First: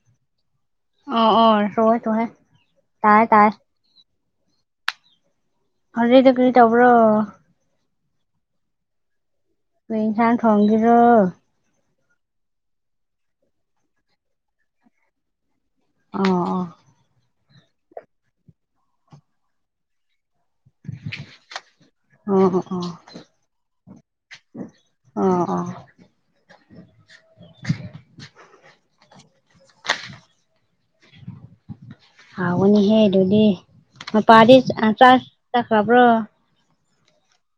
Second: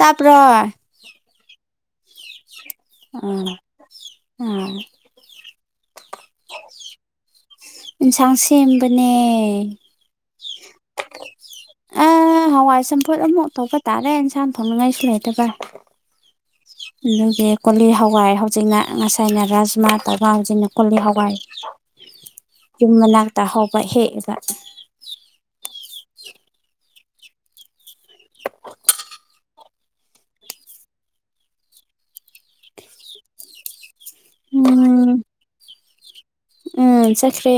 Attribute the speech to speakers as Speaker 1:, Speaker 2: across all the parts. Speaker 1: ꯇꯥꯄ꯭ꯔꯥ
Speaker 2: ꯑꯥ ꯑꯥ [unintelligible]
Speaker 1: ꯎꯝ ꯎꯝ
Speaker 2: ꯍꯧꯖꯤꯛꯇꯣ ꯀꯔꯤ ꯇꯧꯕ꯭ꯔꯣ
Speaker 1: ꯏꯟꯁꯥꯡ ꯁꯦꯝꯕꯅꯦ
Speaker 2: ꯀꯔꯤ ꯏꯟꯁꯥꯡ ꯊꯣꯡꯒꯦꯔꯣ
Speaker 1: ꯑꯥ ꯍꯋꯥꯏ ꯆꯝꯐꯨꯠ ꯑꯃꯨꯛ ꯊꯣꯛꯧꯕ ꯇꯥꯔꯦ ꯏꯟꯁꯥꯡ ꯊꯣꯡꯅꯤꯡꯉꯥꯏꯁꯨ ꯂꯩꯇꯕ
Speaker 2: ꯑꯣ ꯑꯣ
Speaker 1: ꯑꯗꯨꯒꯤ ꯀꯣꯂꯤ ꯍꯋꯥꯏ ꯍꯧꯖꯤꯛꯅ ꯉꯁꯥꯏꯅ ꯔꯥꯖꯃꯥ ꯇꯕꯥ ꯍꯧꯖꯤꯛꯅ ꯀꯣꯂꯤ ꯍꯋꯥꯏ
Speaker 2: ꯑꯣ ꯑꯣ ꯑꯣ
Speaker 1: ꯌꯨꯝ ꯃꯅꯥꯛꯇ ꯍꯧꯕ ꯍꯦꯛꯑꯒ
Speaker 2: ꯑꯥ ꯑꯥ
Speaker 1: [inaudible]
Speaker 2: ꯍꯥꯎꯒꯅꯤꯍꯦ ꯑꯗꯨꯗꯤ ꯃꯄꯥꯗꯤ ꯆꯥꯛ
Speaker 1: ꯎꯝ
Speaker 2: ꯆꯥꯕ ꯆꯠꯈꯥꯕ꯭ꯔꯣ
Speaker 1: ꯎꯝ ꯆꯠꯈ꯭ꯔꯦ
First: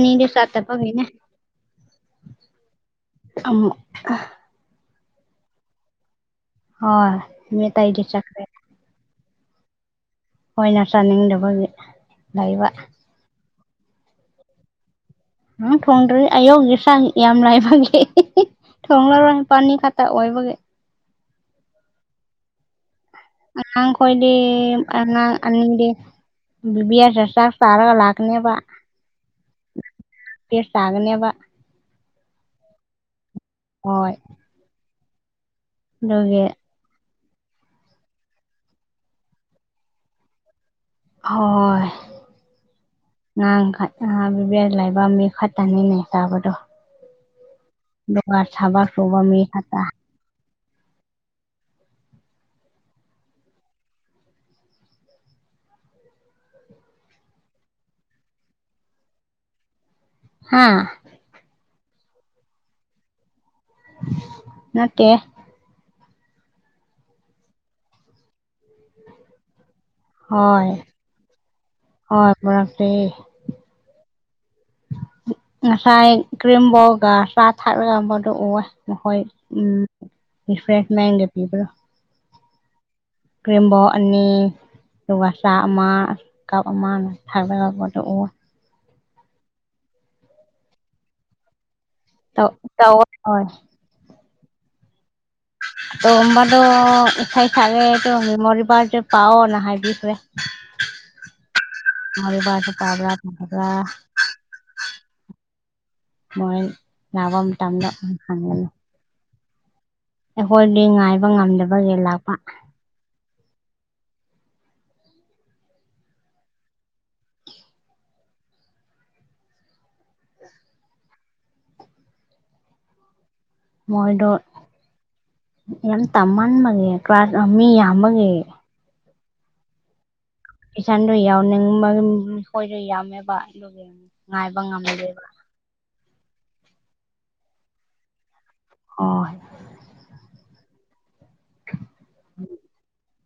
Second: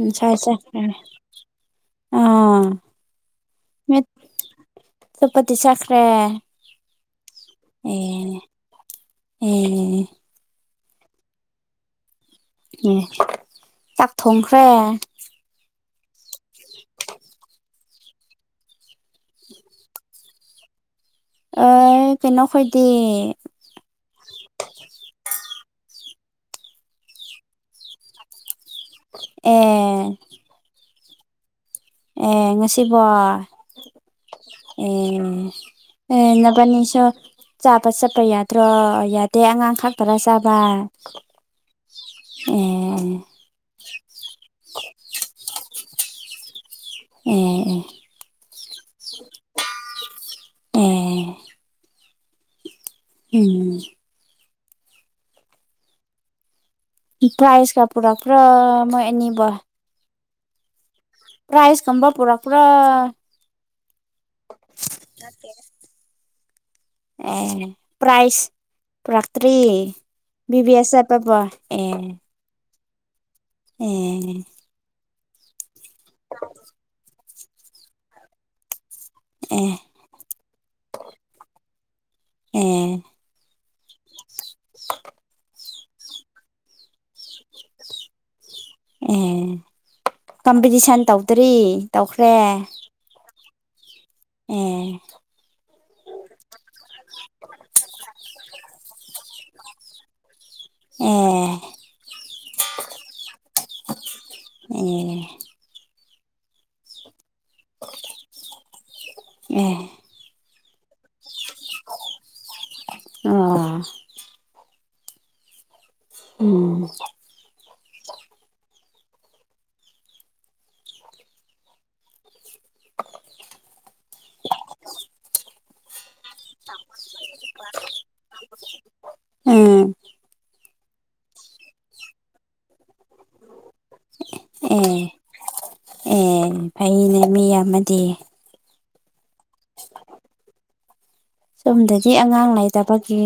Speaker 1: ꯉꯁꯥꯏ ꯆꯠꯈ꯭ꯔꯦ ꯑꯥ
Speaker 2: [unintelligible] ꯑꯃꯨꯛ ꯑꯥ
Speaker 1: ꯆꯠꯄꯇꯤ ꯆꯠꯈ꯭ꯔꯦ
Speaker 2: ꯍꯣꯏ ꯃꯤ ꯑꯇꯩꯗꯤ
Speaker 1: ꯑꯦ
Speaker 2: ꯆꯠꯈ꯭ꯔꯦ
Speaker 1: ꯑꯦ
Speaker 2: ꯑꯣꯏꯅ ꯆꯥꯅꯤꯡꯗꯕꯒꯤ ꯂꯩꯕ
Speaker 1: ꯑꯦ ꯆꯥꯛ ꯊꯣꯡꯈ꯭ꯔꯦ
Speaker 2: ꯑꯪ ꯊꯣꯡꯗ꯭ꯔꯦ ꯑꯌꯧꯒꯤ ꯁꯥ ꯌꯥꯝ ꯂꯥꯏꯕꯒꯤ ꯊꯣꯡꯂꯔꯣꯏ ꯄꯥꯅꯤ ꯈꯛꯇ ꯑꯣꯏꯕꯒꯤ
Speaker 1: ꯑꯦ ꯀꯩꯅꯣ ꯈꯣꯏꯗꯤ
Speaker 2: ꯅꯪ ꯀꯣꯏꯗꯤ ꯑꯉꯥꯡ ꯑꯅꯤꯗꯤ ꯕꯤꯕꯤ [unintelligible] ꯆꯥꯛ ꯇꯔꯒ ꯂꯥꯛꯅꯦꯕ
Speaker 1: ꯑꯦ
Speaker 2: ꯕꯦꯁ ꯇꯥꯒꯅꯦꯕ
Speaker 1: ꯑꯦ ꯉꯁꯤꯕꯣ
Speaker 2: ꯍꯣꯏ
Speaker 1: ꯑꯦ
Speaker 2: ꯑꯗꯨꯒꯤ
Speaker 1: ꯅꯥꯕꯥꯟꯅꯤꯁꯨ ꯆꯥꯕ ꯆꯠꯄ ꯌꯥꯗ꯭ꯔꯣ ꯌꯥꯗꯦ ꯑꯉꯥꯡ ꯈꯛꯇꯥꯔ ꯆꯥꯕ
Speaker 2: ꯍꯣꯏ
Speaker 1: ꯑꯦ
Speaker 2: ꯑꯉꯥꯡ ꯂꯩꯕ ꯃꯤ ꯈꯛꯇꯅꯤꯅꯦ ꯇꯥꯕꯗꯣ
Speaker 1: ꯑꯦ ꯑꯦ
Speaker 2: ꯑꯗꯨꯒ ꯊꯕꯛ ꯁꯨꯕ ꯃꯤ ꯈꯥꯇꯥ
Speaker 1: ꯑꯦ ꯑꯨꯝ ꯄ꯭ꯔꯥꯏꯁ ꯀ ꯄꯨꯔ ꯄꯨꯔꯥ ꯃ ꯑꯦꯅꯤꯕꯨ
Speaker 2: ꯍꯥꯥ
Speaker 1: ꯄ꯭ꯔꯥꯏꯁꯀꯨꯝꯝꯕ ꯄꯨꯔꯥꯛꯄ꯭ꯔꯣ
Speaker 2: ꯅꯠꯇꯦ
Speaker 1: ꯑꯦ ꯄ꯭ꯔꯥꯏꯁ ꯄꯨꯔꯛꯇ꯭ꯔꯤ
Speaker 2: ꯍꯣ
Speaker 1: ꯕꯤꯕꯤ ꯑꯦꯁ ꯆꯠꯄꯕꯣ ꯑꯦ
Speaker 2: ꯍꯣ ꯄꯨꯔꯛꯇ꯭ꯔꯤ
Speaker 1: ꯑꯦ
Speaker 2: ꯉꯁꯥꯏ ꯀ꯭ꯔꯤꯝꯕꯣꯔꯒ ꯆꯥ ꯊꯥꯛꯔꯒ ꯐꯣꯇꯣ ꯑꯨꯕ ꯅꯈꯣꯏ
Speaker 1: ꯑꯦ
Speaker 2: ꯑꯨꯝ ꯔꯤꯐ꯭ꯔꯦꯁ ꯃꯦꯟꯒꯦ ꯄꯤꯕ꯭ꯔꯣ
Speaker 1: ꯑꯦ
Speaker 2: ꯀ꯭ꯔꯤꯝꯕꯣ ꯑꯅꯤ
Speaker 1: [unintelligible]
Speaker 2: ꯑꯗꯨꯒ ꯆꯥꯛ ꯑꯃ ꯀꯞ ꯑꯃ [unintelligible] ꯑꯨꯕ
Speaker 1: ꯑꯦ ꯀꯝꯄꯤꯇꯤꯁꯟ ꯇꯧꯗ꯭ꯔꯤ ꯇꯧꯈ꯭ꯔꯦ
Speaker 2: ꯇꯧꯋꯦ ꯍꯣꯏ
Speaker 1: ꯑꯦ
Speaker 2: ꯇꯣꯝꯕꯗꯣ ꯏꯁꯩꯏ ꯁꯛꯑꯦ [inaudible] ꯄꯥꯛꯑꯣꯅ ꯍꯥꯏꯕꯤꯒ꯭ꯔꯦ
Speaker 1: ꯑꯦ
Speaker 2: [unintelligible]
Speaker 1: ꯑꯦ
Speaker 2: ꯃꯣꯏ ꯅꯕ ꯃꯇꯝꯗ ꯐꯡꯒꯅꯤ
Speaker 1: ꯑꯦ
Speaker 2: ꯑꯩꯈꯣꯏꯗꯤ ꯉꯥꯏꯕ ꯉꯝꯗꯕꯒꯤ ꯂꯥꯛꯄ
Speaker 1: ꯑꯣ ꯑꯣ
Speaker 2: ꯃꯣꯏꯗꯣ ꯌꯥꯝ ꯇꯝꯃꯟꯕꯒꯤ ꯀ꯭ꯂꯥꯁ ꯑ ꯃꯤ ꯌꯥꯝꯃꯒꯤ
Speaker 1: ꯑꯨꯝ
Speaker 2: ꯏꯁꯟꯗꯣ ꯌꯥꯎ ꯅꯤꯡꯕ ꯈꯣꯏꯗꯣ ꯌꯥꯎꯃꯦꯕ ꯑꯗꯨꯒ ꯉꯥꯏꯕ
Speaker 1: ꯑꯦ
Speaker 2: ꯉꯝꯂꯗꯦꯕ
Speaker 1: ꯑꯦ ꯐꯩꯅ ꯃꯤ ꯑꯃꯗꯤ
Speaker 2: ꯍꯣꯏ
Speaker 1: ꯁꯣꯝꯗꯗꯤ ꯑꯉꯥꯡ ꯂꯩꯇꯕꯒꯤ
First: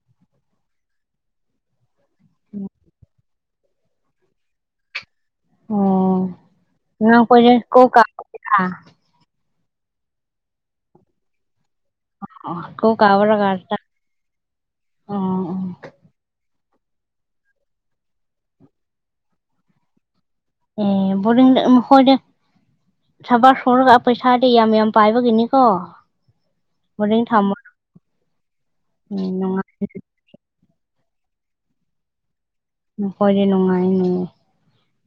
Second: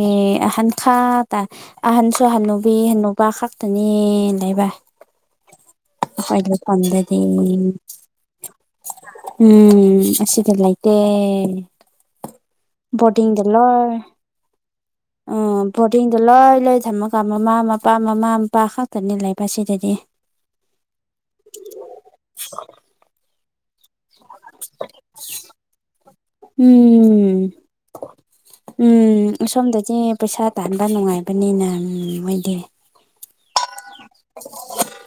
Speaker 1: ꯑꯍꯟ ꯈꯥ ꯇ ꯑꯍꯟꯁꯨ ꯍꯜꯟꯅꯨꯕꯤ ꯍ ꯅꯨꯕꯥ ꯈꯛꯇꯅꯤ ꯂꯩꯕ
Speaker 2: ꯑꯣ
Speaker 1: ꯑꯩꯈꯣꯏ
Speaker 2: ꯅ
Speaker 1: ꯂꯩꯐꯝꯗꯗꯤ
Speaker 2: ꯀꯣꯏ [unintelligible]
Speaker 1: ꯑꯨꯝ ꯑꯁꯤꯁꯗꯂꯥꯏꯇꯦ
Speaker 2: [unintelligible] ꯑꯣ
Speaker 1: ꯑꯨꯝ ꯕꯣꯔꯗꯤꯡꯗꯣ ꯂꯣꯏ ꯂꯣꯏ ꯊꯝꯃꯒ ꯃꯃꯥ ꯃꯄꯥ ꯃꯃꯥ ꯃꯄꯥ ꯈꯛꯇꯅꯤ ꯂꯩꯕ ꯁꯤꯗꯗꯤ
Speaker 2: ꯑꯨꯝ ꯕꯣꯔꯗꯤꯡꯗ ꯃꯈꯣꯏꯗꯤ ꯊꯕꯛ ꯁꯨꯔꯒ ꯄꯩꯁꯥꯗꯤ ꯌꯥꯝ ꯌꯥꯝ ꯄꯥꯏꯕꯒꯤꯅꯤꯀꯣ ꯕꯣꯔꯗꯤꯡ
Speaker 1: ꯑꯨꯝ
Speaker 2: ꯊꯝꯕ ꯎꯝ
Speaker 1: ꯑꯨꯝ ꯁꯣꯝꯗꯗꯤ
Speaker 2: ꯅꯨꯡꯉꯥꯏ
Speaker 1: ꯑ ꯄꯩꯁꯥ ꯇꯥꯟꯕ ꯅꯨꯡꯉꯥꯏꯕꯅꯤꯅ ꯃꯣꯏꯗꯤ
Speaker 2: ꯅꯈꯣꯏꯗꯤ ꯅꯨꯡꯉꯥꯏꯅꯣ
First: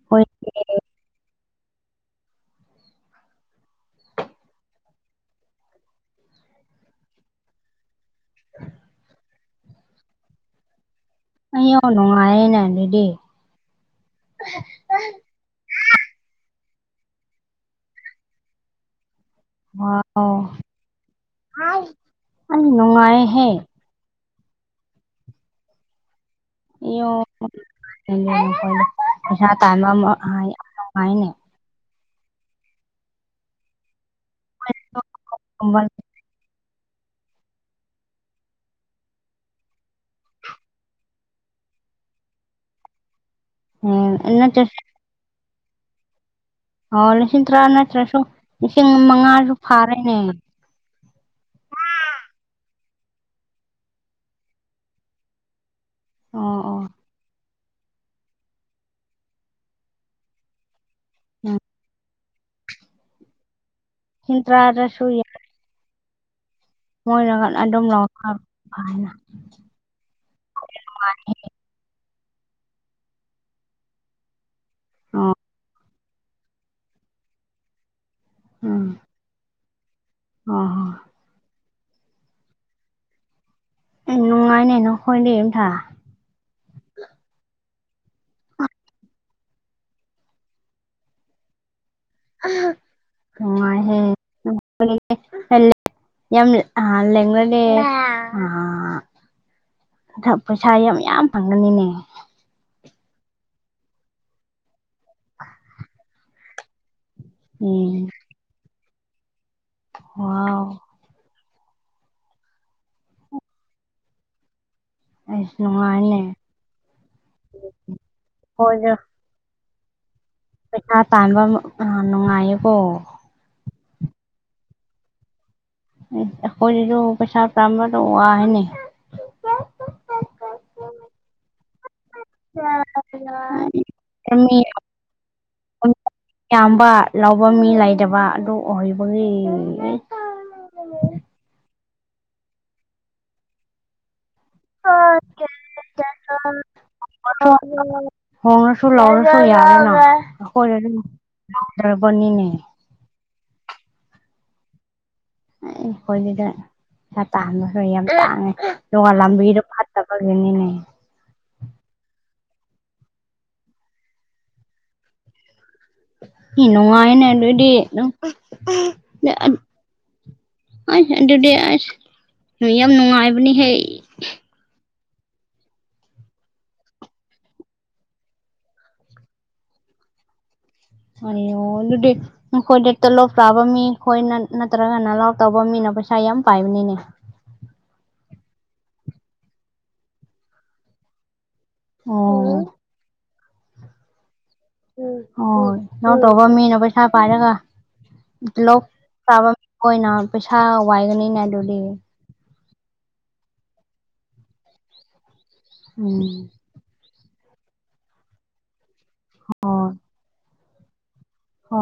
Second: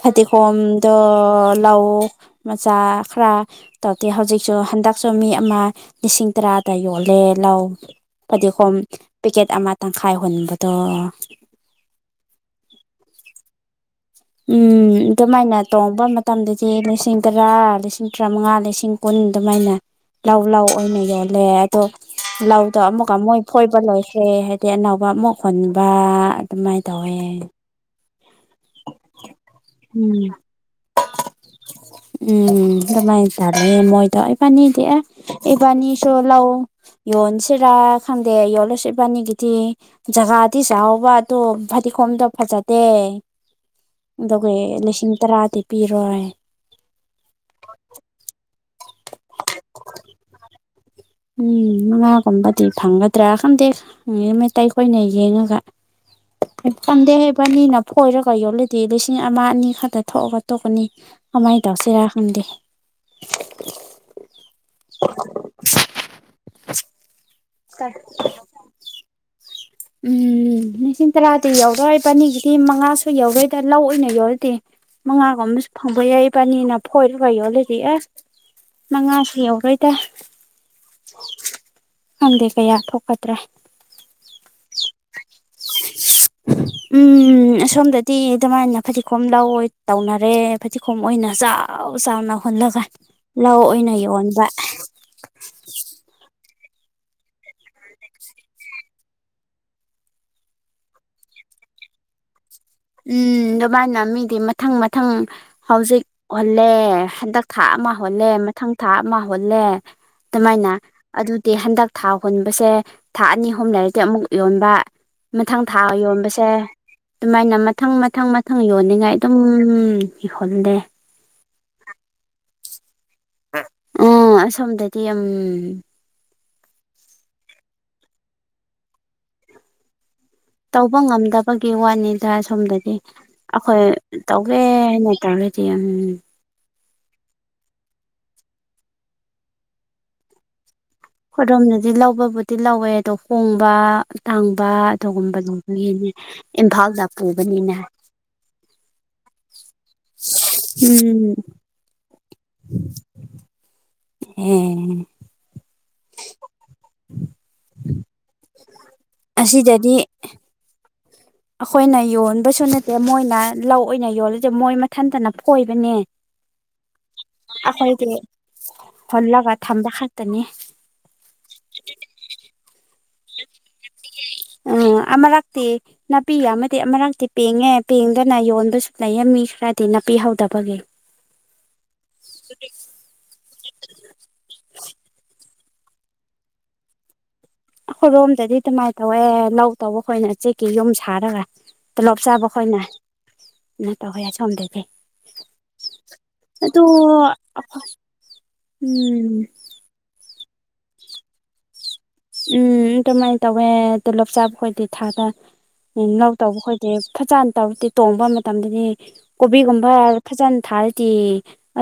Speaker 2: ꯍꯣꯏ [unintelligible]
Speaker 1: ꯗꯣ ꯂꯧ ꯃꯆꯥ ꯈꯔ ꯇꯧꯗꯦ ꯍꯧꯖꯤꯛꯁꯨ ꯍꯟꯗꯛꯁꯨ ꯃꯤ ꯑꯃ ꯂꯤꯁꯤꯡ ꯇꯔꯥꯗ ꯌꯣꯜꯂꯦ ꯂꯧ ꯐꯗꯤꯒꯣꯝ ꯄꯦꯛꯀꯦꯠ ꯑꯃ ꯇꯪꯈꯥꯏ ꯍꯨꯟꯕꯗꯣ
Speaker 2: [unintelligible] ꯅꯨꯡꯉꯥꯏꯌꯦꯅ ꯑꯗꯨꯗꯤ
Speaker 1: ꯎꯝ ꯑꯗꯨꯃꯥꯏꯅ ꯇꯣꯡꯕ ꯃꯇꯝꯗꯗꯤ ꯂꯤꯁꯤꯡ ꯇꯔꯥ ꯂꯤꯁꯤꯡ ꯇꯔꯥꯃꯉꯥ ꯂꯤꯁꯤꯡ ꯀꯨꯟ ꯑꯗꯨꯃꯥꯏꯅ
Speaker 2: ꯋꯥꯎ
Speaker 1: ꯂꯧ ꯂꯧ ꯑꯣꯏꯅ ꯌꯣꯜꯂꯦ ꯑꯗꯣ
Speaker 2: ꯑꯩ
Speaker 1: ꯂꯧꯗꯣ ꯑꯃꯨꯛꯀ ꯃꯣꯏ
Speaker 2: ꯅꯨꯡꯉꯥꯏꯍꯦ
Speaker 1: ꯐꯣꯏꯕ ꯂꯣꯏ ꯔꯦ ꯍꯥꯏꯔꯗꯤ ꯑꯅꯧꯕ ꯑꯃꯨꯛ ꯍꯨꯟꯕ ꯑꯗꯨꯃꯥꯏꯅ ꯇꯧꯋꯦ ꯎꯝ
Speaker 2: [unintelligible] ꯍꯥꯏꯅꯦ
Speaker 1: ꯎꯝ ꯑꯗꯨꯃꯥꯏ ꯇꯥꯗ꯭ꯔꯦ ꯃꯣꯏꯗꯣ ꯏꯕꯥꯅꯤꯗꯤ ꯑ ꯏꯕꯥꯅꯤꯁꯨ ꯂꯧ ꯌꯣꯟꯁꯤꯔꯥ ꯈꯪꯗꯦ ꯌꯣꯜꯂꯁꯨ ꯏꯕꯥꯅꯤꯒꯤꯗꯤ ꯖꯒꯥꯗꯤ ꯆꯥꯎꯕ ꯑꯗꯨ ꯐꯗꯤꯈꯣꯝꯗꯣ ꯐꯖꯗꯦ
Speaker 2: ꯅꯨꯡꯉꯥꯏꯅꯦ
Speaker 1: ꯑꯗꯨꯒꯤ
Speaker 2: ꯅꯠꯇ꯭ꯔꯁꯨ
Speaker 1: ꯂꯤꯁꯤꯡ ꯇꯔꯥꯗꯤ ꯄꯤꯔꯣꯏ
Speaker 2: ꯑꯣ ꯂꯤꯁꯤꯡ ꯇꯔꯥ ꯅꯠꯇ꯭ꯔꯁꯨ ꯂꯤꯁꯤꯡ ꯃꯉꯥꯁꯨ ꯐꯥꯔꯦꯅꯦ
Speaker 1: ꯎꯝ ꯃꯃꯥꯒꯨꯝꯕꯗꯤ ꯐꯪꯒꯗ꯭ꯔꯥ ꯈꯪꯗꯦ ꯃꯩꯇꯩꯈꯣꯏꯅ ꯌꯦꯡꯉꯒ
Speaker 2: ꯑꯣ ꯑꯣ
Speaker 1: ꯄꯟꯗꯦ ꯍꯩꯕꯅꯤꯅ ꯐꯣꯏꯔꯒ ꯌꯣꯟꯂꯗꯤ ꯂꯤꯁꯤꯡ ꯑꯃ ꯑꯅꯤ ꯈꯛꯇ ꯊꯣꯛꯑꯒ ꯇꯣꯛ ꯀꯅꯤ ꯑꯗꯨꯃꯥꯏ
Speaker 2: ꯎꯝ
Speaker 1: ꯇꯧꯁꯤꯔ ꯈꯪꯗꯦ
Speaker 2: ꯂꯤꯁꯤꯡ ꯇꯔꯥꯗꯁꯨꯨ
Speaker 1: [inaudible]
Speaker 2: ꯃꯣꯏ [unintelligible]
Speaker 1: ꯎꯝ ꯂꯤꯁꯤꯡ ꯇꯔꯥꯗꯤ ꯌꯧꯔꯣꯏ ꯏꯕꯥꯅꯤꯒꯤꯗꯤ ꯃꯉꯥ ꯁꯨ ꯌꯧꯔꯣꯏꯗ ꯂꯧ ꯑꯣꯏꯅ ꯌꯣꯟꯂꯗꯤ
Speaker 2: ꯑꯣ
Speaker 1: ꯃꯉꯥꯒꯨꯝꯕꯁꯨ ꯐꯪꯕ ꯌꯥꯏ ꯏꯕꯥꯅꯤꯅ ꯐꯣꯏꯔꯒ ꯌꯣꯜꯂꯗꯤ ꯑꯁ
Speaker 2: ꯎꯝ
Speaker 1: ꯃꯉꯥꯁꯨ ꯌꯧꯔꯣꯏꯗ
Speaker 2: ꯑꯣ ꯍꯣ
Speaker 1: ꯈꯪꯗꯦ ꯀꯌꯥ ꯊꯣꯛꯀꯗ꯭ꯔꯥ
Speaker 2: ꯑꯦ ꯅꯨꯡꯉꯥꯏꯅꯦ ꯅꯈꯣꯏꯗꯤ [unintelligible]
Speaker 1: ꯎꯝ ꯑꯁꯣꯝꯗꯗꯤ ꯑꯗꯨꯃꯥꯏꯅ ꯐꯗꯤꯒꯣꯝ ꯂꯧꯑꯣꯏ ꯇꯧꯅꯔꯦ ꯐꯗꯤꯒꯣꯝ ꯑꯣꯏꯅ ꯆꯥ ꯆꯥꯎ ꯆꯥꯎꯅ ꯍꯨꯜꯂꯒ ꯂꯧ ꯑꯣꯏꯅ
Speaker 2: ꯅꯨꯡꯉꯥꯏꯍꯦ
Speaker 1: ꯌꯣꯟꯕ
Speaker 2: [unintelligible] ꯑꯗꯨ ꯄꯩꯁꯥ ꯌꯥꯝ ꯌꯥꯝ ꯐꯪꯒꯅꯤꯅꯦ
Speaker 1: ꯎꯝ ꯑꯗꯨꯃꯥꯏꯅ ꯃꯤꯗꯤ ꯃꯊꯪ ꯃꯊꯪ ꯍꯧꯖꯤꯛ ꯍꯨꯟꯂꯦ ꯍꯟꯗꯛ ꯊꯥ ꯑꯃ
Speaker 2: ꯎꯝ
Speaker 1: ꯍꯨꯜꯂꯦ ꯃꯊꯪ ꯊꯥ ꯑꯃ ꯍꯨꯜꯂꯦ ꯑꯗꯨꯃꯥꯏꯅ
Speaker 2: ꯋꯥꯎ
Speaker 1: ꯑꯗꯨꯗꯤ ꯍꯟꯗꯛ ꯊꯥ ꯍꯨꯟꯕꯁꯦ ꯊꯥ ꯑꯅꯤ ꯑꯍꯨꯝ ꯂꯩꯔꯗꯤ ꯑꯃꯨꯛ ꯌꯣꯟꯕ
Speaker 2: ꯑꯩꯁ
Speaker 1: ꯃꯊꯪ ꯊꯥ
Speaker 2: ꯅꯨꯡꯉꯥꯏꯅꯦ
Speaker 1: ꯌꯣꯟꯕꯁꯦ ꯑꯗꯨꯃꯥꯏꯅ ꯃꯊꯪ ꯃꯊꯪ ꯃꯊꯪ
Speaker 2: ꯍꯣꯏꯗ
Speaker 1: ꯌꯣꯟꯅꯤꯡꯉꯥꯏ ꯑꯗꯨꯝ ꯍꯨꯟꯂꯦ
Speaker 2: ꯄꯥꯟꯕ ꯑ ꯅꯨꯡꯉꯥꯏꯌꯦꯀꯣ
Speaker 1: ꯎꯝ ꯑꯁꯣꯝꯗꯗꯤ ꯎꯝ
Speaker 2: ꯑꯦ ꯑꯩꯈꯣꯏꯗꯁꯨ ꯄꯩꯁꯥ ꯇꯥꯟꯕꯗꯣ ꯋꯥꯏꯅꯦ
Speaker 1: ꯇꯧꯕ ꯉꯝꯗꯕ ꯄꯒꯤ ꯋꯥꯅꯤꯗ ꯑꯁꯣꯝꯗꯗꯤ ꯑꯩꯈꯣꯏ
Speaker 2: ꯃꯤ
Speaker 1: ꯇꯧꯒꯦꯅ ꯍꯥꯏꯅ ꯇꯧꯔꯗꯤ ꯎꯝ
Speaker 2: ꯌꯥꯝꯕ ꯂꯧꯕ ꯃꯤ ꯂꯩꯇꯕ ꯑꯗꯨ ꯑꯣꯏꯕꯒꯤ [unintelligible]
Speaker 1: ꯑꯩꯈꯣꯏꯔꯣꯝꯗꯗꯤ ꯂꯧꯕꯕꯨꯗꯤ ꯂꯧꯋꯦ ꯑꯗꯣ ꯍꯣꯡꯕ ꯇꯥꯡꯕ ꯑꯗꯨꯒꯨꯝꯕꯗꯨꯒꯤꯅꯦ ꯏꯝꯐꯥꯜꯗ ꯄꯨꯕꯅꯤꯅꯦ
Speaker 2: ꯍꯣꯡꯔꯁꯨ ꯂꯧ
Speaker 1: ꯎꯝ
Speaker 2: [unintelligible] ꯂꯧꯗ꯭ꯔꯕꯅꯤꯅꯦ
Speaker 1: ꯑꯦ
Speaker 2: ꯑꯦ ꯑꯩꯈꯣꯏꯗꯨꯗ ꯄꯩꯁꯥ ꯇꯥꯟꯕꯁꯨ ꯌꯥꯝ ꯇꯥꯡꯉꯦ ꯑꯗꯨꯒ ꯂꯝꯕꯤꯗꯣ
Speaker 1: ꯑꯁꯤꯗꯗꯤ
Speaker 2: ꯐꯠꯇꯕ ꯑꯗꯨꯅꯤꯅꯦ
Speaker 1: ꯑꯩꯈꯣꯏꯅ ꯌꯣꯟꯕꯁꯨ ꯅꯠꯇꯦ ꯃꯣꯏꯅ ꯂꯧ ꯑꯣꯏꯅ ꯌꯣꯜꯂꯗꯤ ꯃꯣꯏ ꯃꯊꯟꯇꯅ ꯈꯣ꯫
Speaker 2: ꯏꯅꯨꯡꯉꯥꯏꯅꯦ ꯑꯗꯨꯗꯤ
Speaker 1: ꯍꯣꯜꯂꯒ ꯊꯝꯕ ꯈꯛꯇꯅꯤ
Speaker 2: [unintelligible] ꯑ ꯑꯗꯨꯗꯤ ꯑꯁ ꯌꯥꯝ ꯅꯨꯡꯉꯥꯏꯕꯅꯤꯍꯦ
Speaker 1: ꯑꯅꯤꯃꯥ ꯑꯃꯔꯛꯇꯤ ꯅꯥꯄꯤ ꯌꯝꯃꯥꯗꯤ ꯑꯃꯥꯔꯛꯇꯤ ꯄꯦꯡꯉꯦ ꯄꯦꯡꯗꯅ ꯌꯣꯟꯕꯁꯨ ꯂꯩꯌꯦ ꯃꯤ ꯈꯔꯗꯤ ꯅꯥꯄꯤ ꯍꯧꯗꯕꯒꯤ
Speaker 2: ꯑꯅꯤꯌꯣ ꯑꯗꯨꯗꯤ ꯅꯈꯣꯏꯗꯤ ꯇꯣꯂꯣꯞ ꯆꯥꯕꯥ ꯃꯤꯈꯣꯏꯅꯥ ꯅꯠꯇ꯭ꯔꯒ ꯅꯂꯥꯎ ꯇꯧꯕ ꯃꯤꯅ ꯄꯩꯁꯥ ꯌꯥꯝ ꯄꯥꯏꯕꯅꯤꯅꯦ
Speaker 1: ꯈꯣꯏꯔꯣꯝꯗꯗꯤ ꯗꯨꯃꯥꯏꯅ ꯇꯧꯋꯦ ꯂꯧ ꯇꯧꯕꯈꯣꯏꯅ ꯆꯦꯛꯀꯤ ꯌꯨꯝ ꯁꯥꯔꯒ ꯇꯣꯂꯣꯞ ꯆꯥꯕ
Speaker 2: ꯑꯣ
Speaker 1: ꯈꯣꯏꯅ ꯀꯩꯅꯣ ꯇꯧꯋꯦ ꯑꯁꯣꯝꯗꯗꯤ
Speaker 2: ꯍꫭꯏ ꯂꯧ ꯇꯧꯕ ꯃꯤꯅ
Speaker 1: ꯑꯗꯣ
Speaker 2: ꯄꯩꯁꯥ ꯄꯥꯏꯔꯒ ꯂꯧ
Speaker 1: ꯎꯝ
Speaker 2: ꯇꯧꯕ ꯈꯣꯏꯅ ꯄꯩꯁꯥ ꯋꯥꯏꯒꯅꯤꯅꯦ ꯑꯗꯨꯗꯤ
Speaker 1: ꯎꯝ ꯑꯗꯨꯃꯥꯏꯅ ꯇꯧꯋꯦ ꯇꯣꯂꯣꯞ ꯆꯥꯕ ꯈꯣꯏꯗꯤ ꯊꯥꯗ ꯂꯧ
Speaker 2: ꯎꯝ
Speaker 1: ꯇꯧꯕ ꯈꯣꯏ ꯇꯤꯞ ꯐꯖꯅ ꯇꯧꯗꯤ ꯇꯣꯡꯕ ꯃꯇꯝꯗꯗꯤ ꯀꯣꯕꯤꯒꯨꯝꯕ
Speaker 2: ꯍꯣꯏ
Speaker 1: ꯐꯖꯅ ꯊꯥꯔꯗꯤ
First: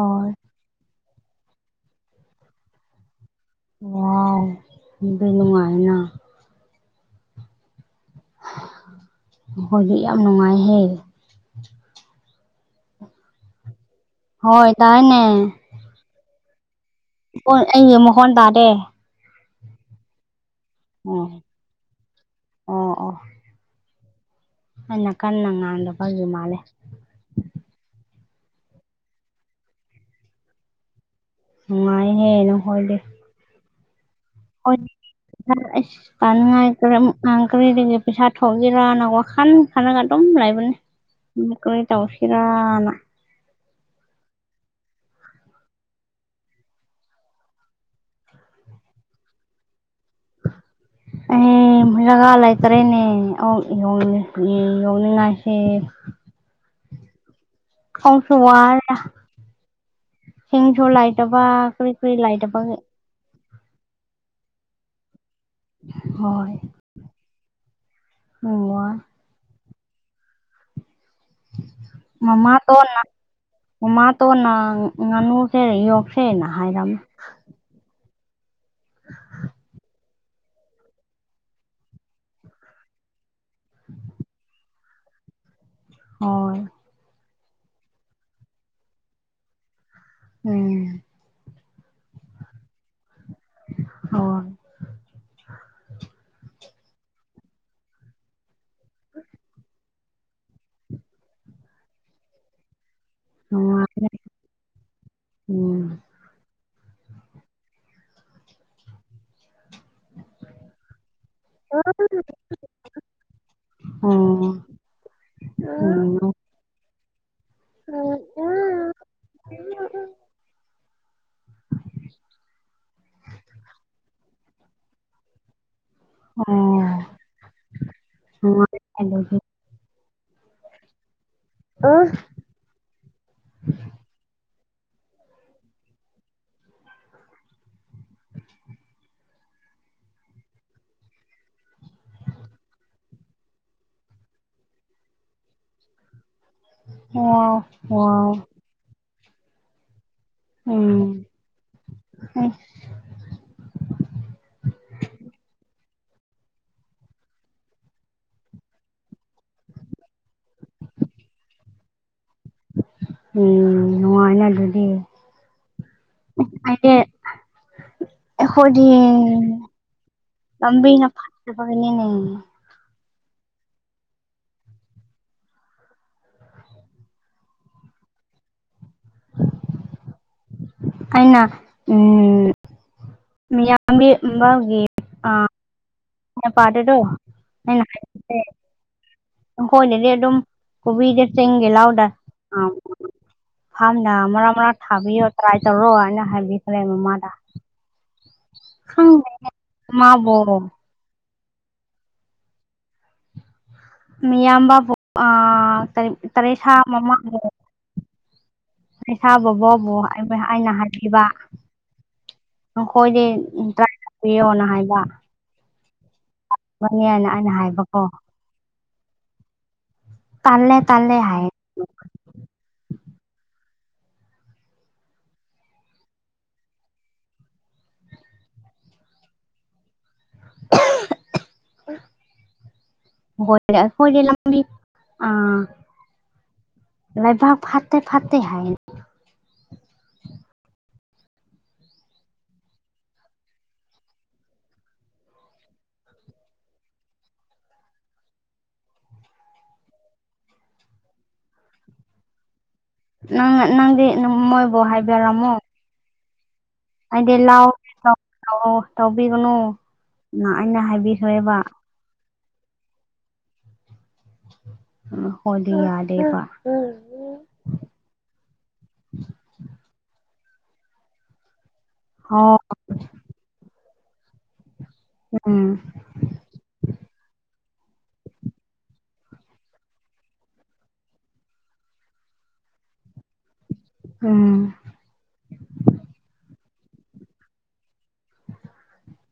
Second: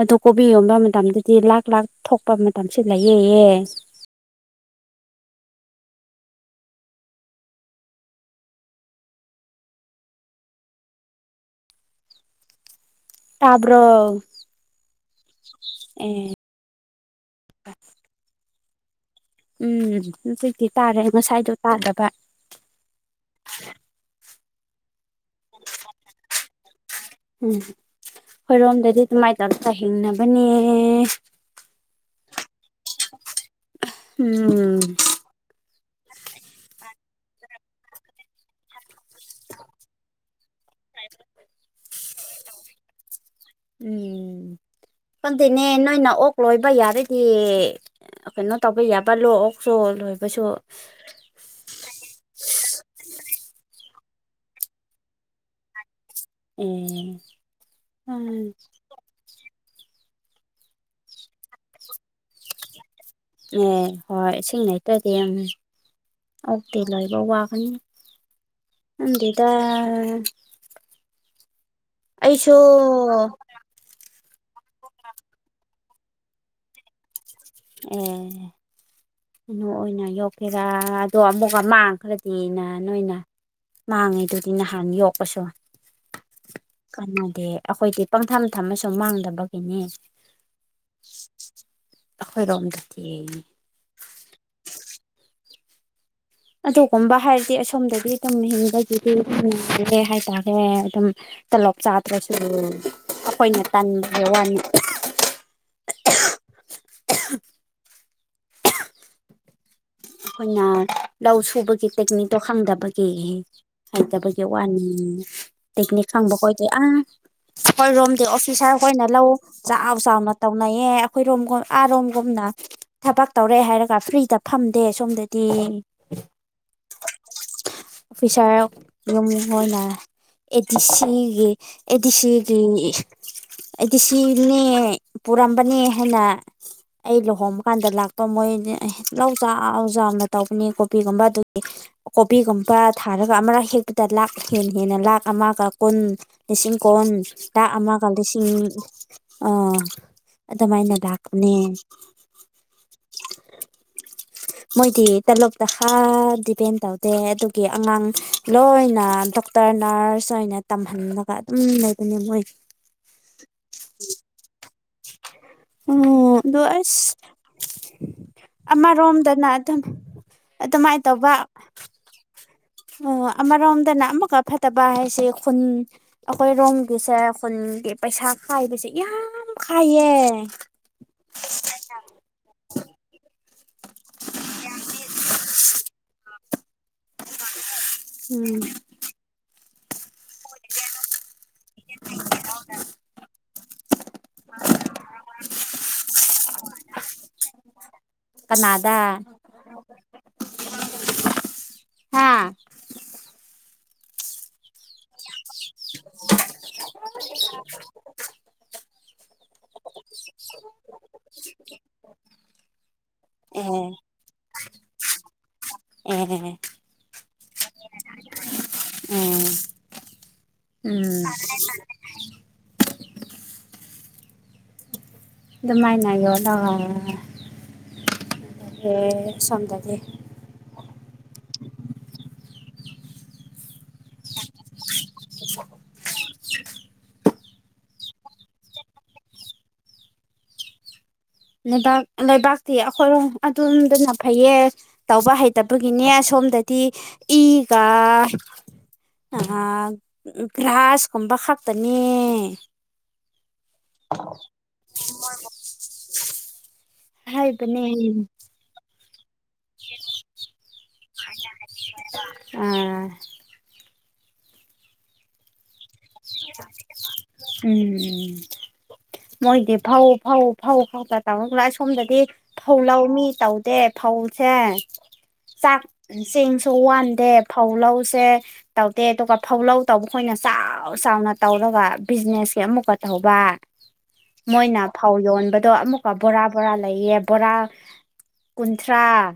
Speaker 1: ꯑꯗꯨ ꯀꯣꯕꯤ ꯌꯣꯟꯕ ꯃꯇꯝꯗꯗꯤ ꯂꯥꯛ ꯂꯥꯛ ꯊꯣꯛꯄ ꯃꯇꯝꯁꯤ ꯂꯩꯌꯦꯌꯦ
Speaker 2: ꯋꯥꯎ ꯑꯗꯨꯗꯤ ꯅꯨꯡꯉꯥꯏꯅ꯫ ꯃꯈꯣꯏꯗꯤ ꯌꯥꯝ ꯅꯨꯡꯉꯥꯏꯍꯦ
Speaker 1: ꯇꯥꯕ꯭ꯔꯣ?
Speaker 2: ꯍꯣꯏ ꯇꯥꯏꯅꯦ
Speaker 1: ꯑꯦ
Speaker 2: ꯑꯣ ꯑꯩꯒꯤ ꯃꯥꯈꯣꯟ ꯇꯥꯗꯦ?
Speaker 1: ꯎꯝ ꯍꯧꯖꯤꯛꯇꯤ ꯇꯥꯔꯦ
Speaker 2: ꯑꯣ
Speaker 1: ꯉꯁꯥꯏꯗꯣ ꯇꯥꯗꯕ
Speaker 2: ꯑꯣ ꯑꯣ ꯑꯩꯅ ꯀꯟꯅ ꯉꯥꯡꯗꯕꯒꯤ ꯃꯥꯜꯂꯦ
Speaker 1: ꯎꯝ ꯈꯣꯏꯔꯣꯝꯗꯗꯤ ꯑꯗꯨꯃꯥꯏꯅ ꯇꯧꯔꯒ ꯍꯤꯡꯅꯕꯅꯦ
Speaker 2: ꯅꯨꯡꯉꯥꯏꯔꯦꯅꯦ ꯅꯈꯣꯏꯗꯤ꯫
Speaker 1: ꯎꯝ꯫
Speaker 2: ꯑꯩꯈꯣꯏꯗꯤ ꯑꯁ ꯀꯅꯉꯥꯏ ꯀꯔꯝ ꯅ ꯀꯔꯤꯗꯒꯤ ꯄꯩꯁꯥ ꯊꯣꯛꯒꯦꯔ ꯅ ꯋꯈꯟ ꯈꯜꯂꯒꯥ ꯑꯗꯨꯝ ꯂꯩꯕꯅꯤ꯫ ꯎꯝ ꯀꯔꯤ ꯇꯧꯁꯤꯔꯥꯅ
Speaker 1: ꯎꯝ ꯈꯪꯗꯦꯅꯦ ꯅꯣꯏꯅ ꯑꯣꯛ ꯂꯣꯏꯕ ꯌꯥꯔꯗꯤ ꯑꯥ ꯀꯩꯅꯣ ꯇꯧꯕ ꯌꯥꯕ ꯂꯣ ꯑꯣꯛ ꯁꯨ ꯂꯣꯏꯕꯁꯨ
Speaker 2: ꯑꯩ ꯖꯒꯥ ꯂꯩꯇꯔꯦꯅꯦ ꯑꯣꯛ ꯌꯣꯟꯅꯤ ꯌꯣꯟꯅꯤꯡꯉꯥꯏꯁꯦ
Speaker 1: ꯎꯝ
Speaker 2: ꯈꯣꯁꯤꯔꯥ [unintelligible] ꯁꯤꯡꯁꯨꯨ ꯂꯥꯏꯇꯕ ꯀꯔꯤ ꯀꯔꯤ ꯂꯩꯥꯏꯇꯕꯒꯤ꯫
Speaker 1: ꯎꯝ ꯍꯣꯏ ꯏꯁꯤꯡ ꯂꯩꯇꯗꯤ
Speaker 2: ꯍꯣꯏ
Speaker 1: ꯑꯣꯛꯇꯤ ꯂꯣꯏꯕ ꯋꯥꯒꯅꯤ
Speaker 2: ꯎꯝ ꯋꯥꯏ
Speaker 1: ꯈꯪꯗꯦꯗ
Speaker 2: ꯃꯃꯥ
Speaker 1: ꯑꯩꯁꯨ
Speaker 2: ꯇꯣꯟꯅ ꯃꯃꯥꯇꯣꯟꯅ ꯉꯥꯅꯨꯁꯦ ꯌꯣꯛꯁꯦꯅ ꯍꯥꯏꯔꯝꯃꯦ
Speaker 1: ꯎꯝ ꯉꯥꯅꯨ ꯑꯣꯏꯅ ꯌꯣꯛ ꯄꯦꯔꯥꯗꯣ ꯑꯃꯨꯛꯀ ꯑꯃꯥꯡꯈ꯭ꯔꯗꯤꯅ ꯅꯣꯏꯅ ꯃꯥꯡꯉꯤꯗꯨꯗꯤ ꯅꯍꯥꯟ ꯌꯣꯛꯄꯁꯨ
Speaker 2: ꯍꯣꯏ
Speaker 1: ꯀꯅꯥꯗꯦ ꯑꯩꯈꯣꯏꯗꯤ ꯄꯪꯊꯝ ꯊꯝꯃꯦ ꯁꯨꯝ ꯃꯥꯡꯗꯕꯒꯤꯅꯦ
Speaker 2: ꯎꯝ
Speaker 1: ꯑꯈꯣꯏꯔꯣꯝꯗꯗꯤ
Speaker 2: ꯑꯣ
Speaker 1: ꯑꯗꯨꯒꯨꯝꯕ ꯍꯥꯏꯔꯗꯤ ꯑꯁꯣꯝꯗꯗꯤ ꯑꯗꯨꯝ ꯍꯥꯡꯕꯒꯤꯗꯤ [unintelligible] ꯍꯥꯏꯇꯥꯔꯦ ꯑꯦ ꯑꯗꯨꯝ ꯇꯂꯣꯞ ꯆꯥꯗ꯭ꯔꯁꯨ ꯑꯈꯣꯏꯅ
Speaker 2: ꯅꯨꯡꯉꯥꯏꯔꯦ
Speaker 1: ꯇꯟꯗ꯭ꯔꯦ ꯋꯥꯅꯤ
Speaker 2: ꯎꯝ
Speaker 1: ꯈꯣꯏꯅ ꯂꯧ ꯁꯨꯕꯒꯤ ꯇꯦꯛꯀꯅꯤꯛꯇꯣ ꯈꯪꯗꯕꯒꯤ ꯍꯩꯇꯕꯒꯤ
Speaker 2: ꯑꯣ
Speaker 1: ꯋꯥꯅꯤ ꯍꯤꯡꯉꯦ ꯇꯦꯛꯀꯅꯤꯛ
Speaker 2: ꯑꯣ
Speaker 1: ꯈꯪꯕ ꯈꯣꯏꯗꯤ ꯑꯥ ꯑꯁ ꯈꯣꯏꯔꯣꯝꯗꯤ ꯑꯣꯐꯤꯁꯔ ꯍꯣꯏꯅ ꯂꯧ ꯆꯥꯎ ꯆꯥꯎꯅ ꯇꯧꯅꯩꯌꯦ ꯑꯈꯣꯏꯔꯣꯝꯒꯨꯝ ꯑꯥꯔꯣꯝꯒꯨꯝꯅ ꯊꯕꯛ ꯇꯧꯔꯦ ꯍꯥꯏꯔꯒ ꯐ꯭ꯔꯤꯗ ꯐꯝ ꯗꯦ ꯁꯣꯝꯗꯗꯤ
Speaker 2: ꯎꯝ
Speaker 1: ꯑꯣꯐꯤꯁꯥꯔ ꯌꯨꯝ ꯍꯣꯏꯅ ꯑꯦꯗꯤꯁꯤꯒꯤ ꯑꯦꯗꯤꯁꯤꯒꯤ ꯑꯩꯗꯤ ꯁꯤꯅꯦ ꯄꯨꯔꯝꯕꯅꯦ ꯍꯥꯏꯅ ꯑꯩ ꯂꯨꯍꯣꯡꯕ ꯀꯥꯟꯗ ꯂꯥꯛꯄ ꯃꯣꯏꯅꯦ ꯂꯧ ꯆꯥꯎ ꯆꯥꯎꯅ ꯇꯧꯕꯅꯤ ꯀꯣꯕꯤꯒꯨꯝꯕ ꯑꯗꯨꯒꯤ ꯀꯣꯕꯤꯒꯨꯝꯕ ꯊꯥꯔꯒ ꯑꯃꯔꯛ ꯍꯦꯛꯄꯗ ꯂꯥꯛ ꯍꯦꯟ ꯍꯦꯟꯅ ꯂꯥꯛ ꯑꯃꯒ ꯀꯨꯟ ꯂꯤꯁꯤꯡ ꯀꯣꯟ
Speaker 2: ꯑꯣ
Speaker 1: ꯂꯥꯛ ꯑꯃꯒ ꯂꯤꯁꯤꯡ ꯑꯥ ꯑꯗꯨꯃꯥꯏꯅ ꯂꯥꯛꯄꯅꯦ
Speaker 2: ꯎꯝ [unintelligible]
Speaker 1: ꯃꯣꯏꯗꯤ ꯇꯂꯣꯞꯇ ꯍꯥ ꯗꯤꯄꯦꯟ ꯇꯧꯗꯦ ꯑꯗꯨꯒꯤ ꯑꯉꯥꯡ ꯂꯣꯏꯅ ꯇꯔ ꯅꯔꯁ ꯑꯣꯏꯅ ꯇꯝꯍꯜꯂꯒ ꯑꯗꯨꯝ ꯂꯩꯕꯅꯦ ꯃꯣꯏ
Speaker 2: ꯎꯝ ꯅꯨꯡꯉꯥꯏꯅ ꯑꯗꯨꯗꯤ
Speaker 1: ꯎꯝ ꯑꯗꯣ
Speaker 2: ꯑꯩꯗꯤ
Speaker 1: ꯑꯁ
Speaker 2: ꯑꯩꯈꯣꯏꯗꯤ
Speaker 1: ꯑꯃꯔꯣꯝꯗꯅ ꯑꯗꯨꯝ ꯑꯗꯨꯃꯥꯏꯅ
Speaker 2: ꯂꯝꯕꯤꯅ
Speaker 1: ꯇꯧꯕ
Speaker 2: ꯐꯠꯇꯕꯒꯤꯅꯤꯅꯦ
Speaker 1: ꯑꯣ ꯑꯃꯔꯣꯝꯗꯅ ꯑꯃꯛꯀ ꯐꯠꯇꯕ ꯍꯥꯏꯁꯦ ꯈꯨꯟ ꯑꯈꯣꯏ ꯔꯣꯝꯒꯤꯁꯦ ꯈꯨꯟꯒꯤ ꯄꯩꯁꯥ ꯈꯥꯏꯕꯁꯦ ꯌꯥꯝ ꯈꯥꯏꯌꯦ
Speaker 2: ꯑꯩꯅ [unintelligible] ꯑꯃꯒꯤ [unintelligible]
Speaker 1: ꯎꯝ
Speaker 2: ꯑꯈꯣꯏꯅꯗꯤ ꯑꯗꯨꯝ ꯀꯣꯕꯤꯗ ꯆꯦꯡꯒꯤ ꯂꯥꯎꯗ ꯑ ꯐꯥꯝꯅ ꯃꯔꯥꯛ ꯃꯔꯥꯛ ꯊꯥꯕꯤꯌꯣ ꯇ꯭ꯔꯥꯏ ꯇꯧꯔꯣ ꯍꯥꯏꯅ ꯍꯥꯏꯕꯤꯈ꯭ꯔꯦ ꯃꯃꯥꯗ
Speaker 1: ꯀꯅꯥꯗ?
Speaker 2: ꯃꯥꯕꯣ
Speaker 1: ꯍꯥ
Speaker 2: ꯃꯤꯌꯥꯝꯕꯕꯨ ꯑ ꯇ ꯇꯦꯔꯦꯁꯥ ꯃꯃꯥꯡꯉꯣ ꯇꯦꯔꯦꯁꯥ ꯕꯕꯥꯕꯨ ꯑꯩꯅ ꯍꯥꯏꯕꯤꯕ ꯅꯈꯣꯏꯗꯤ ꯎꯝ
Speaker 1: ꯑꯦ
Speaker 2: ꯇ꯭ꯔꯥꯏ ꯇꯥꯛꯄꯤꯌꯣꯅ ꯍꯥꯏꯕ
Speaker 1: ꯑꯣ
Speaker 2: ꯃꯅꯦꯅ ꯑꯩꯅ ꯍꯥꯏꯕꯀꯣ
Speaker 1: ꯎꯝ
Speaker 2: ꯇꯜꯂꯦ ꯇꯜꯂꯦ
Speaker 1: ꯎꯝ
Speaker 2: ꯍꯥꯏꯌꯦ
Speaker 1: ꯑꯗꯨꯃꯥꯏꯅ ꯌꯣꯟꯂꯦ [unintelligible] ꯑꯁꯣꯝꯗꯗꯤ
Speaker 2: [unintelligible] [unintelligible] ꯑꯈꯣꯏꯗꯤ ꯂꯝꯕꯤ ꯑ ꯂꯩꯥꯕꯥꯛ ꯐꯠꯇꯦ ꯐꯠꯇꯦ ꯍꯥꯏ
Speaker 1: ꯂꯩꯕꯥꯛ ꯂꯩꯕꯥꯛꯇꯤ ꯑꯩꯈꯣꯏꯔꯣꯝ ꯑꯗꯨꯝꯗꯅ ꯐꯩꯌꯦ ꯇꯧꯕ ꯍꯩꯇꯕꯒꯤꯅꯦ ꯁꯣꯝꯗꯗꯤ ꯏꯒ [unintelligible] ꯒ꯭ꯔꯥꯁ ꯀꯨꯝꯕ ꯈꯛꯇꯅꯦ
Speaker 2: ꯅꯪꯅ ꯅꯪꯗꯤ ꯅꯪ ꯃꯣꯏꯕꯨ ꯍꯥꯏꯕꯤꯔꯝꯃꯣ
Speaker 1: [unintelligible]
Speaker 2: ꯑꯩꯗꯤ
Speaker 1: ꯍꯥꯏꯕꯅꯦ
Speaker 2: ꯂꯧꯒꯤ [unintelligible] ꯇꯧꯕꯤꯒꯅꯨꯅ ꯑꯩꯅ ꯍꯥꯏꯕꯤꯈ꯭ꯔꯦꯕ
Speaker 1: ꯑꯥ
Speaker 2: ꯑ ꯑꯈꯣꯏꯗꯤ ꯌꯥꯗꯦꯕ
Speaker 1: ꯎꯝ ꯃꯣꯏꯗꯤ ꯐꯧ ꯐꯧ ꯐꯧ ꯐꯧꯇ ꯇꯧꯔ ꯂꯩ ꯁꯣꯝꯗꯗꯤ
Speaker 2: ꯑꯣ
Speaker 1: ꯐꯧ ꯂꯧꯃꯤ ꯇꯧꯗꯦ ꯐꯧꯁꯦ
Speaker 2: ꯎꯝ
Speaker 1: ꯆꯥꯛ ꯆꯦꯡꯁꯨ ꯋꯥꯟꯗꯦ ꯐꯧ ꯂꯧꯁꯦ ꯇꯧꯗꯦ ꯑꯗꯨꯒ ꯐꯧꯂꯧ ꯇꯧꯕꯈꯣꯏꯅ ꯆꯥꯎ ꯆꯥꯎꯅ ꯇꯧꯔꯒ ꯕꯤꯖꯤꯅꯦꯁꯀꯤ ꯑꯃꯨꯛꯀ ꯇꯧꯕ
Speaker 2: ꯎꯝ
Speaker 1: ꯃꯣꯏꯅ ꯐꯧ ꯌꯣꯟꯕꯗꯣ ꯑꯃꯨꯛꯀ ꯕꯣꯔꯥ ꯕꯣꯔꯥ ꯂꯩꯌꯦ ꯕꯣꯔꯥ ꯀꯨꯟꯊ꯭ꯔꯥ